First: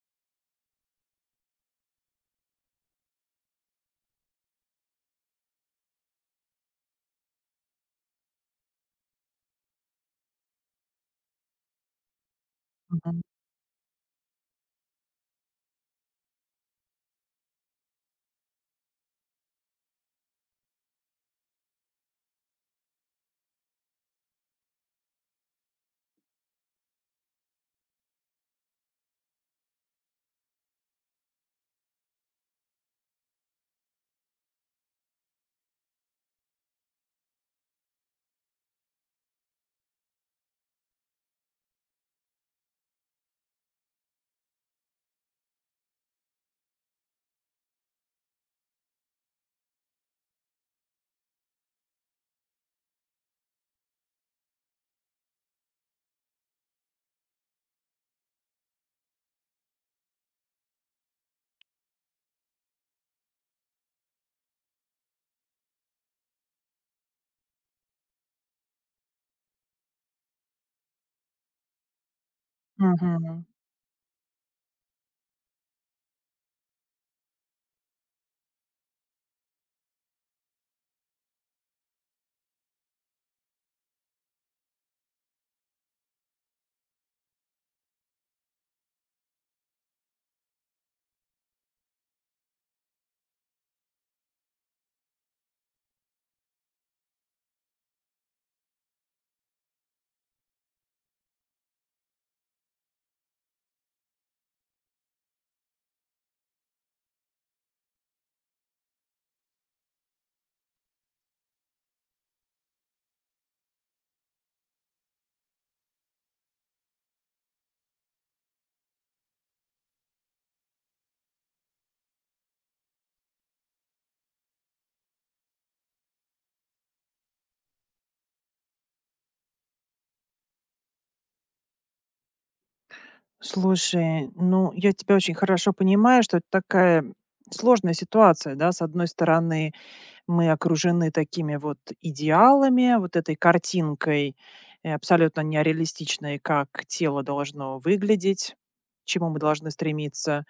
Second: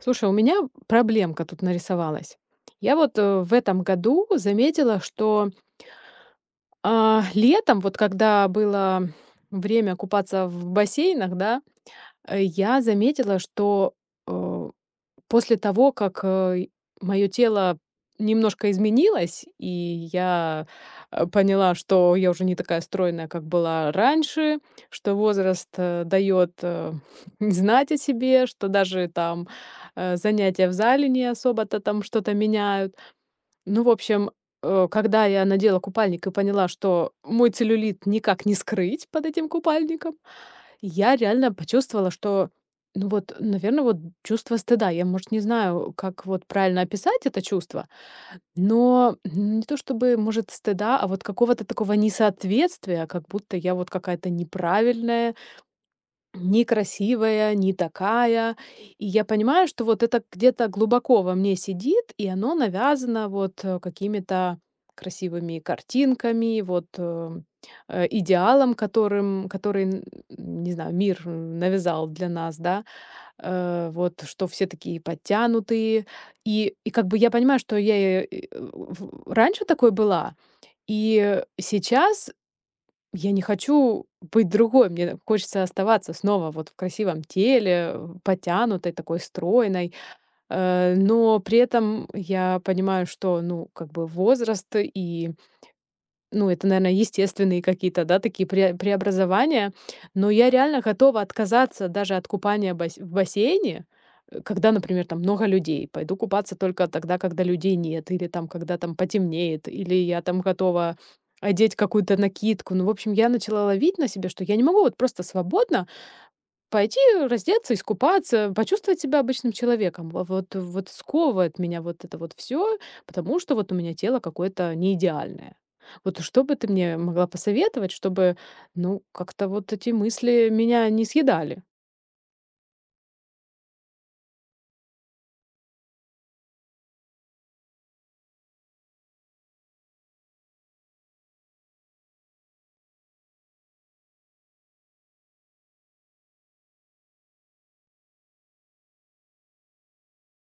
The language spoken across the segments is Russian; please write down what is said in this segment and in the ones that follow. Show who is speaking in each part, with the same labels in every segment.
Speaker 1: Слушай, у меня проблемка тут нарисовалась. Я вот, в этом году заметила, что летом, вот когда было время купаться в бассейнах, да, я
Speaker 2: Мгм.
Speaker 1: заметила, что, э после того, как мое тело немножко изменилось, и я поняла, что я уже не такая стройная, как была раньше, что возраст, даёт, знать о себе, что даже там, занятия в зале не особо-то там что-то меняют. Ну, в общем, когда я надела купальник и поняла, что мой целлюлит никак не скрыть под этим купальником, я реально почувствовала, что, ну вот, наверное, вот чувство стыда. Я, может, не знаю, как вот правильно описать это чувство, но ну, не то чтобы, может, стыда, а вот какого-то такого несоответствия, как будто я вот какая-то неправильная, некрасивая, не такая. И я понимаю, что вот это где-то глубоко во мне сидит, и оно навязано вот, какими-то красивыми картинками, вот, идеалом, которым который, н не знаю, мир, навязал для нас, да.
Speaker 2: Мгм.
Speaker 1: Э, вот, что все такие подтянутые. И как бы я понимаю, что я, э, э, в раньше такой была, и сейчас я не хочу быть другой. Мне хочется оставаться снова вот в красивом теле, потянутой, такой стройной. Э, но при этом я понимаю, что, ну, как бы возраст и ну, это, наверное, естественные какие-то, да, такие преобразования. Но я реально готова отказаться даже от купания бас в бассейне, когда, например, там много людей. Пойду купаться только тогда, когда людей нет, или там когда там потемнеет, или я там готова одеть какую-то накидку. Ну, в общем, я начала ловить на себе, что я не могу вот просто свободно пойти раздеться, искупаться, почувствовать себя обычным человеком. Во- Вот, вот сковывает меня вот это вот все, потому что вот у меня тело какое-то не идеальное. Вот что бы ты мне могла посоветовать, чтобы, ну, как-то вот эти мысли меня не съедали?
Speaker 2: Слушай, ну, я тебя очень хорошо понимаю, что это такая сложная ситуация, да. С одной стороны, мы окружены такими вот идеалами, вот этой картинкой, абсолютно нереалистичной, как тело должно выглядеть, к чему мы должны стремиться.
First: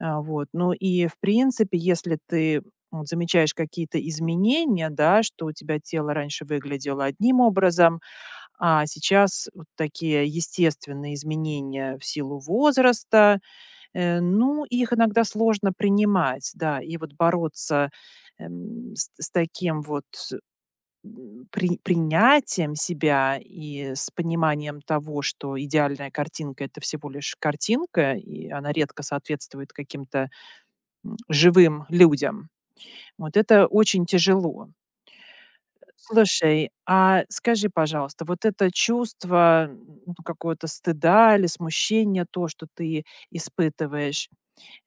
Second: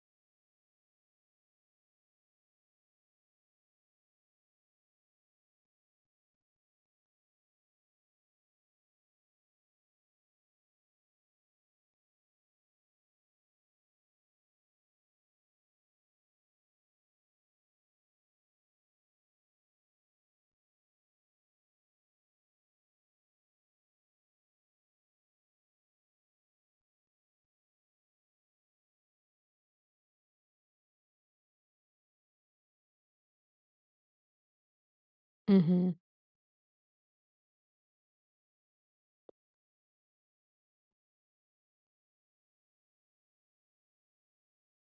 Speaker 2: А, вот. Ну и, в принципе, если ты вот замечаешь какие-то изменения, да, что у тебя тело раньше выглядело одним образом, а сейчас вот такие естественные изменения в силу возраста, ну, их иногда сложно принимать, да, и вот бороться с таким вот принятием себя и с пониманием того, что идеальная картинка — это всего лишь картинка, и она редко соответствует каким-то живым людям. Вот это очень тяжело. Слушай, а скажи, пожалуйста, вот это чувство, ну, какого-то стыда или смущения, то, что ты испытываешь,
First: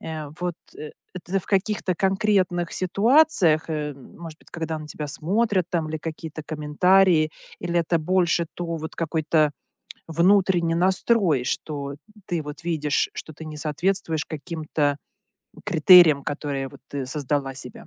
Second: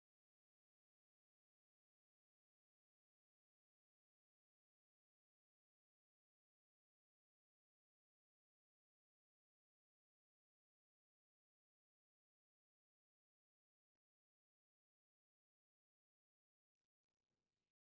Speaker 2: это в каких-то конкретных ситуациях, может быть, когда на тебя смотрят там или какие-то комментарии, или это больше то вот какой-то внутренний настрой, что ты вот видишь, что ты не соответствуешь каким-то критериям, которые вот ты создала себе?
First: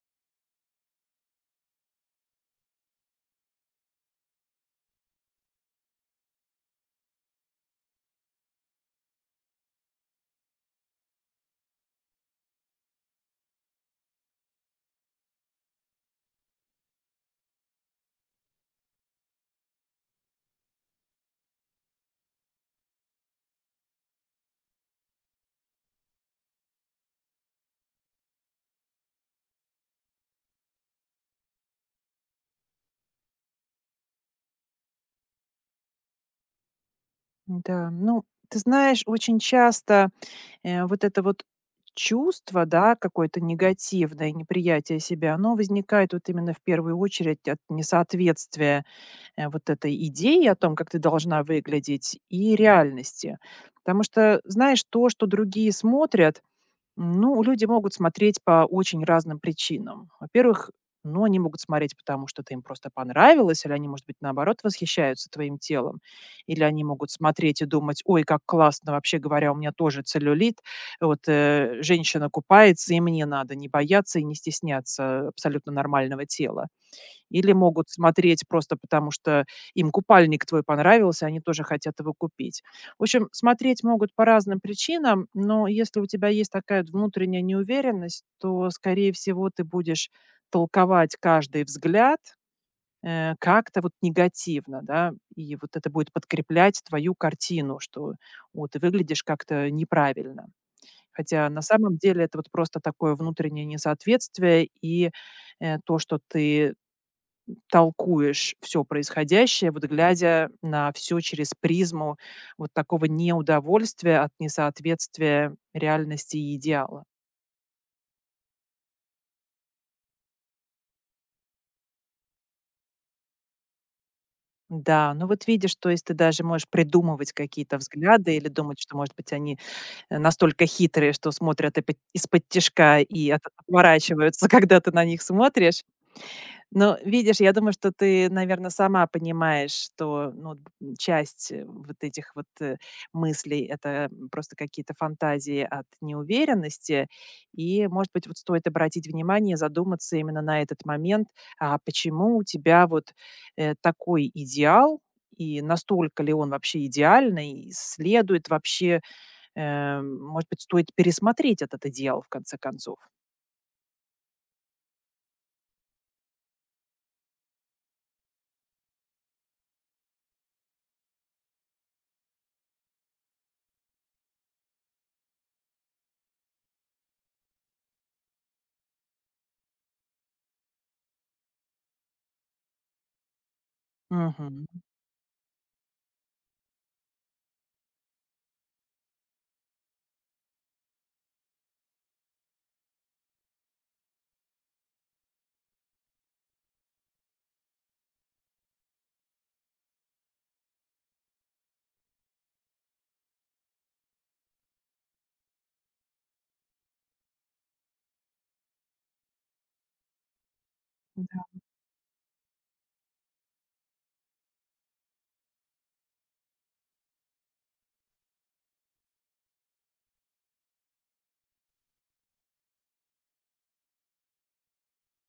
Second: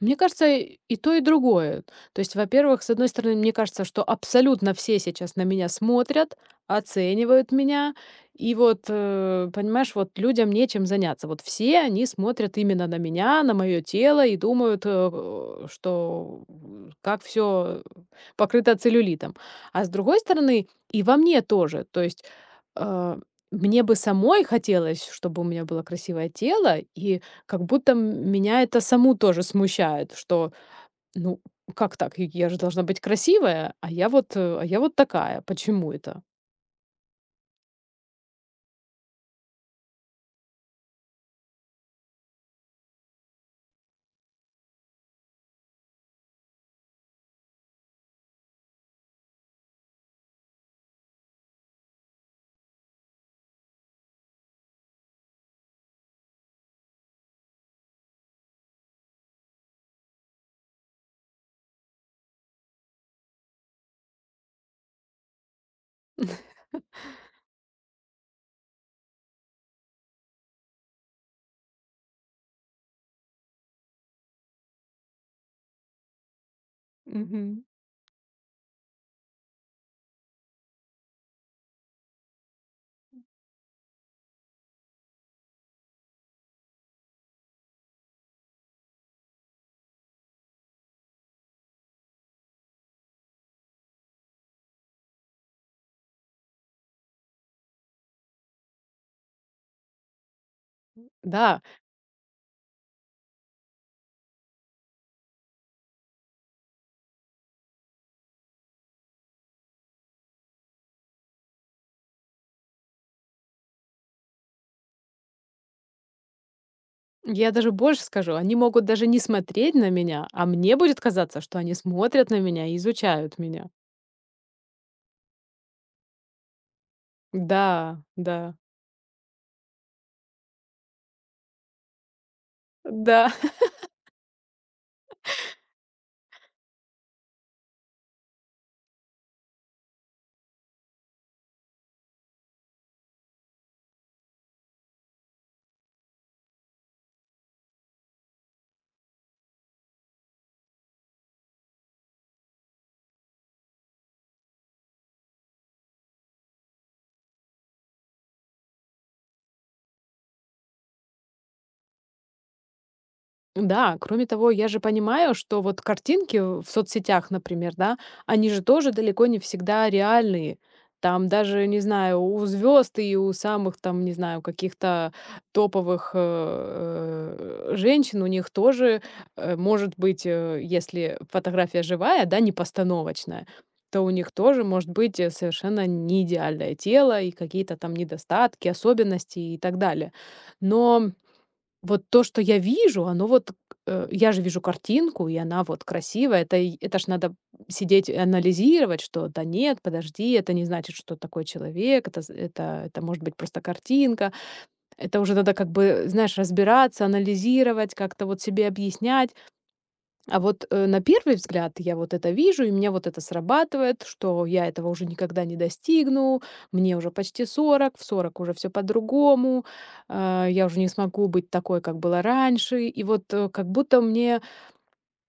Speaker 1: Мне кажется, и то, и другое. То есть, во-первых, с одной стороны, мне кажется, что абсолютно все сейчас на меня смотрят, оценивают меня. И вот, понимаешь, вот людям нечем заняться. Вот все они смотрят именно на меня, на мое тело и думают, как все покрыто целлюлитом. А с другой стороны, и во мне тоже. То есть э, мне бы самой хотелось, чтобы у меня было красивое тело, и как будто меня это саму тоже смущает, что, ну, как так? И я же должна быть красивая, а я вот такая. Почему это?
Speaker 2: Да, ну, ты знаешь, очень часто вот это вот чувство, да, какое-то негативное, неприятие себя, оно возникает вот именно в первую очередь от несоответствия вот этой идеи о том, как ты должна выглядеть, и реальности. Потому что, знаешь, то, что другие смотрят, ну, люди могут смотреть по очень разным причинам. Во-первых, ну, они могут смотреть, потому что ты им просто понравилось, или они, может быть, наоборот, восхищаются твоим телом. Или они могут смотреть и думать, ой, как классно, вообще говоря, у меня тоже целлюлит. Вот женщина купается, и мне надо не бояться и не стесняться абсолютно нормального тела. Или
Speaker 1: Мгм.
Speaker 2: могут смотреть просто потому, что им купальник твой понравился, они тоже хотят его купить. В общем, смотреть могут по разным причинам, но если у тебя есть такая вот внутренняя неуверенность, то, скорее всего, ты будешь толковать каждый взгляд, как-то вот негативно, да, и вот это будет подкреплять твою картину, что вот ты выглядишь как-то неправильно. Хотя
Speaker 1: Да,
Speaker 2: на самом деле это вот просто такое внутреннее несоответствие и то, что ты толкуешь все происходящее, вот глядя на все через призму вот такого неудовольствия от несоответствия реальности и идеала.
Speaker 1: я даже больше скажу, они могут даже не смотреть на меня, а мне будет казаться, что они смотрят на меня и изучают меня.
Speaker 2: Да, ну вот видишь, то есть ты даже можешь придумывать какие-то
Speaker 1: Да,
Speaker 2: взгляды
Speaker 1: да,
Speaker 2: или думать, что, может быть, они, настолько хитрые, что смотрят из под тишка и
Speaker 1: да.
Speaker 2: от отворачиваются, когда ты на них смотришь. Но видишь, я думаю, что ты, наверное, сама понимаешь, что, ну, д часть, вот этих вот мыслей — это просто какие-то фантазии от неуверенности. И, может быть, вот стоит обратить внимание, задуматься именно на этот момент, а почему у тебя вот, такой идеал, и настолько ли он вообще идеальный, и следует вообще, может быть, стоит пересмотреть этот идеал в конце концов.
Speaker 1: Да, кроме того, я же понимаю, что вот картинки в соцсетях, например, да, они же тоже далеко не всегда реальные. Там даже, не знаю, у звезд и у самых там, не знаю, каких-то топовых женщин у них тоже может быть, если фотография живая, да, не постановочная, то у них тоже может быть совершенно не идеальное тело и какие-то там недостатки, особенности и так далее. Но вот то, что я вижу, оно вот, я же вижу картинку, и она вот красивая. Это и это ж надо сидеть и анализировать, что да нет, подожди, это не значит, что такой человек, это з это может быть просто картинка. Это уже надо как бы, знаешь, разбираться, анализировать, как-то вот себе объяснять. А вот, на первый взгляд я вот это вижу, и меня вот это срабатывает, что я этого уже никогда не достигну, мне уже почти 40, в 40 уже все по-другому, а, я уже не смогу быть такой, как было раньше. И вот, как будто мне,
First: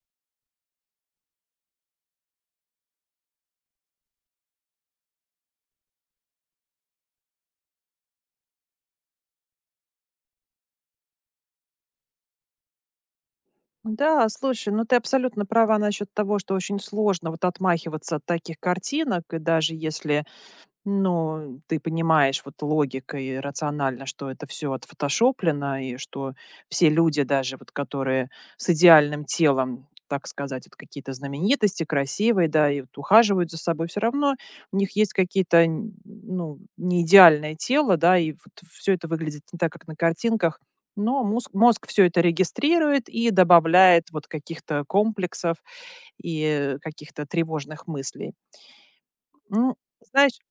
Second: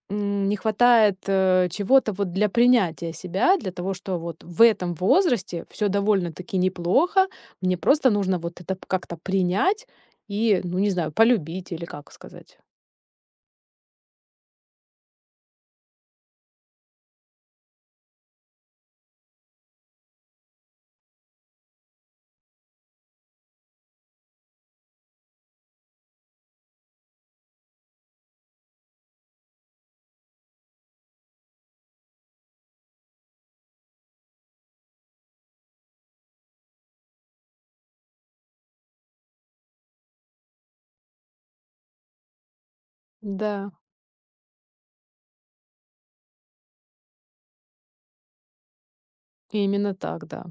Speaker 1: не хватает, чего-то вот для принятия себя, для того, что вот в этом возрасте все довольно-таки неплохо, мне просто нужно вот это как-то принять и, ну, не знаю, полюбить или как сказать.
Speaker 2: Да, слушай, ну ты абсолютно права насчет того, что очень сложно вот отмахиваться от таких картинок, и даже если ну, ты понимаешь вот логикой и рационально, что это все отфотошоплено и что все люди, даже вот которые с идеальным телом, так сказать, вот какие-то знаменитости, красивые, да, и вот ухаживают за собой, все равно у них есть какие-то, н ну, неидеальное тело, да, и вот всё это выглядит не так, как на картинках. Но мозг всё это регистрирует и
Speaker 1: Да,
Speaker 2: добавляет вот каких-то комплексов и каких-то тревожных мыслей. Ну,
Speaker 1: именно так,
Speaker 2: знаешь,
Speaker 1: да.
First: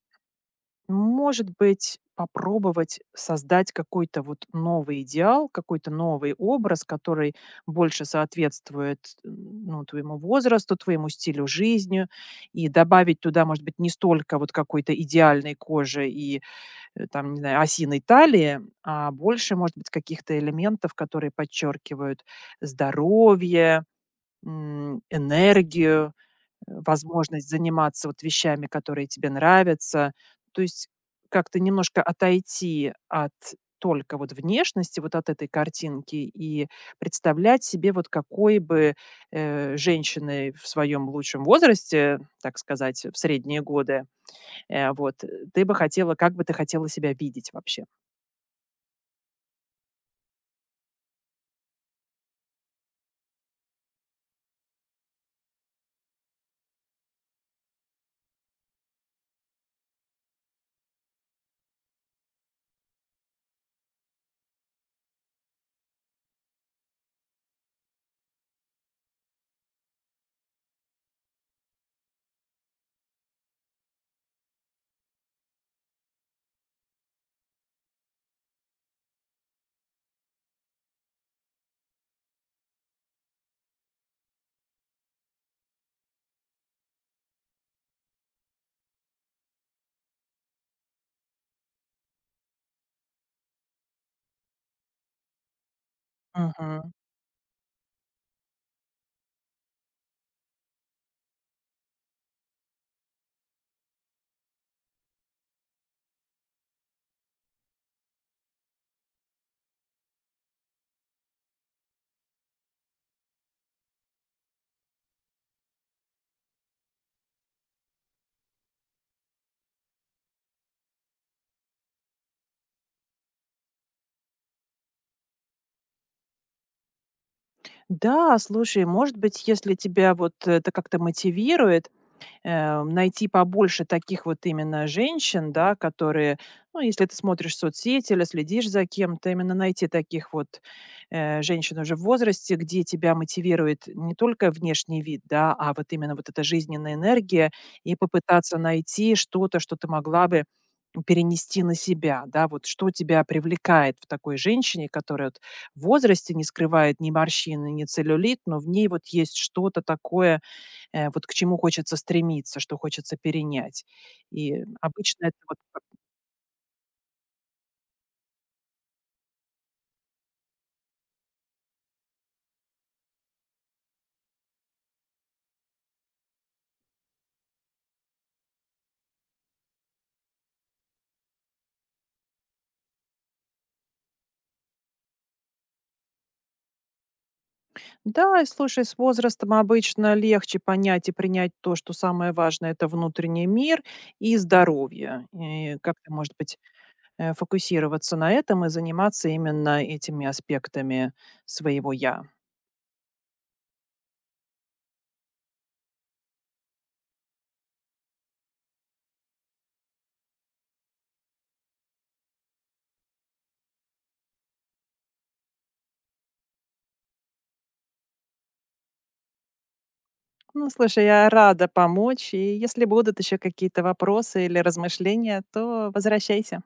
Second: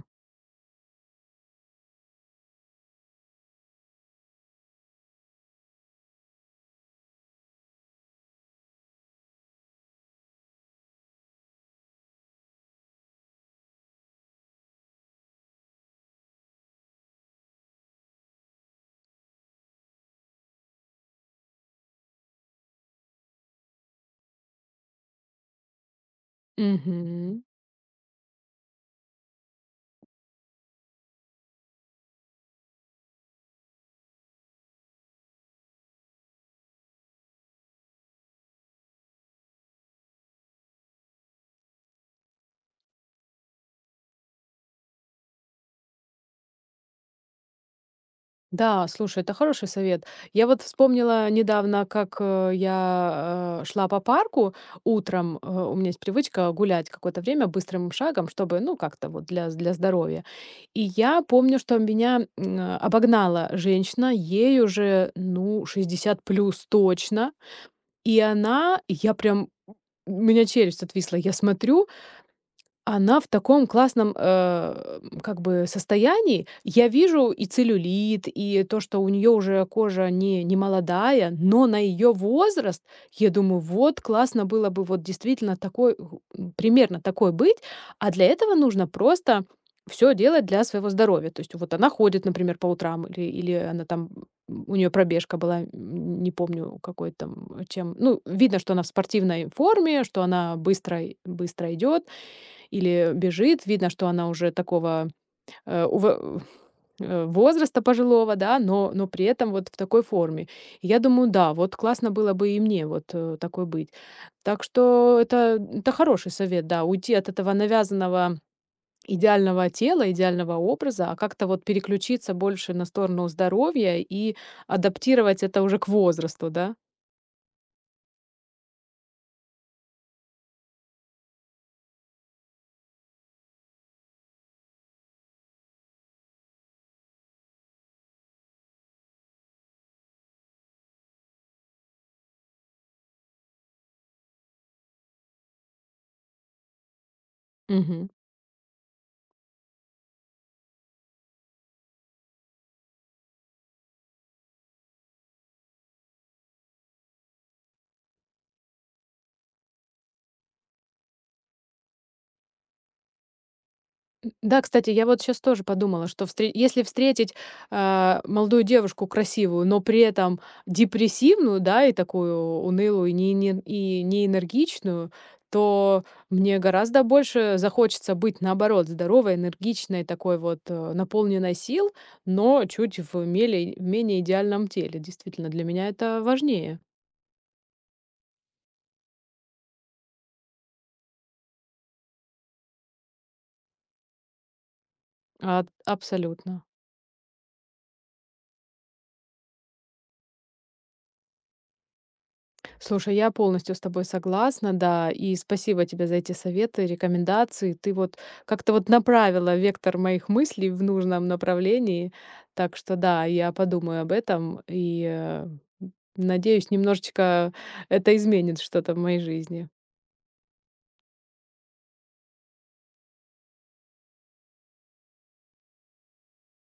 Speaker 2: может быть, попробовать создать какой-то вот новый идеал, какой-то новый образ, который больше соответствует ну, твоему возрасту, твоему стилю жизни, и добавить туда, может быть, не столько вот какой-то идеальной кожи и там, не знаю, осиной талии, а больше, может быть, каких-то элементов, которые подчеркивают здоровье, энергию,
Speaker 1: Мгм.
Speaker 2: возможность заниматься вот вещами, которые тебе нравятся. То есть как-то немножко отойти от только вот внешности, вот от этой картинки и представлять себе, вот какой бы женщиной в своем лучшем возрасте, так сказать, в средние годы, ты бы хотела, как бы ты хотела себя видеть вообще.
Speaker 1: Да, слушай, это хороший совет. Я вот вспомнила недавно, как я шла по парку утром. У меня есть привычка гулять какое-то время быстрым шагом, чтобы, ну, как-то вот для здоровья. И я помню, что меня обогнала женщина, ей уже, ну, 60+ точно. И она, я прям, у меня челюсть отвисла. Я смотрю, она в таком классном, как бы состоянии. Я вижу и целлюлит, и то, что у нее уже кожа не молодая, но на ее возраст, я думаю, вот классно было бы вот действительно такой, примерно такой быть. А для этого нужно просто все делать для своего здоровья. То есть вот она ходит, например, по утрам или она там, у нее пробежка была, не помню,
Speaker 2: Мгм.
Speaker 1: какой там, чем. Ну, видно, что она в спортивной форме, что она быстро идет или бежит. Видно, что она уже такого, э, ув возраста пожилого, да, но при этом вот в такой форме. И я думаю, да, вот классно было бы и мне вот, такой быть. Так что это хороший совет, да, уйти от этого навязанного идеального тела, идеального образа, а как-то вот переключиться больше на сторону здоровья и адаптировать это уже к возрасту, да?
Speaker 2: Да, слушай, может быть, если тебя вот это как-то мотивирует, найти побольше таких вот именно женщин, да, которые, ну, если ты смотришь соцсети или следишь за кем-то, именно найти таких вот женщин уже в возрасте, где тебя мотивирует не только внешний вид, да, а вот именно вот эта жизненная энергия, и
Speaker 1: Мгм.
Speaker 2: попытаться найти что-то, что ты могла бы перенести на себя, да, вот что тебя привлекает в такой женщине, которая вот в возрасте не скрывает ни морщины, ни целлюлит, но в ней вот есть что-то такое, вот к чему хочется стремиться, что хочется перенять. И
Speaker 1: Да, кстати, я вот
Speaker 2: обычно это
Speaker 1: сейчас
Speaker 2: вот
Speaker 1: тоже
Speaker 2: как.
Speaker 1: подумала, что встре если встретить, а, молодую девушку красивую, но при этом депрессивную, да, и такую унылую, и не энергичную, то мне гораздо больше захочется быть, наоборот, здоровой, энергичной, такой вот, наполненной сил, но чуть в меле менее идеальном теле. Действительно, для меня это важнее.
Speaker 2: Да, и слушай, с возрастом обычно легче понять и принять то, что самое важное — это внутренний мир и здоровье.
Speaker 1: А,
Speaker 2: И как-то, может быть,
Speaker 1: абсолютно.
Speaker 2: фокусироваться на этом и заниматься именно этими аспектами своего "я".
Speaker 1: Слушай, я полностью с тобой согласна, да, и спасибо тебе за эти советы, рекомендации. Ты вот как-то вот направила вектор моих мыслей в нужном направлении. Так что да, я подумаю об этом и надеюсь, немножечко это изменит что-то в моей жизни.
Speaker 2: Ну, слушай, я рада помочь, и если будут еще какие-то вопросы или размышления, то возвращайся.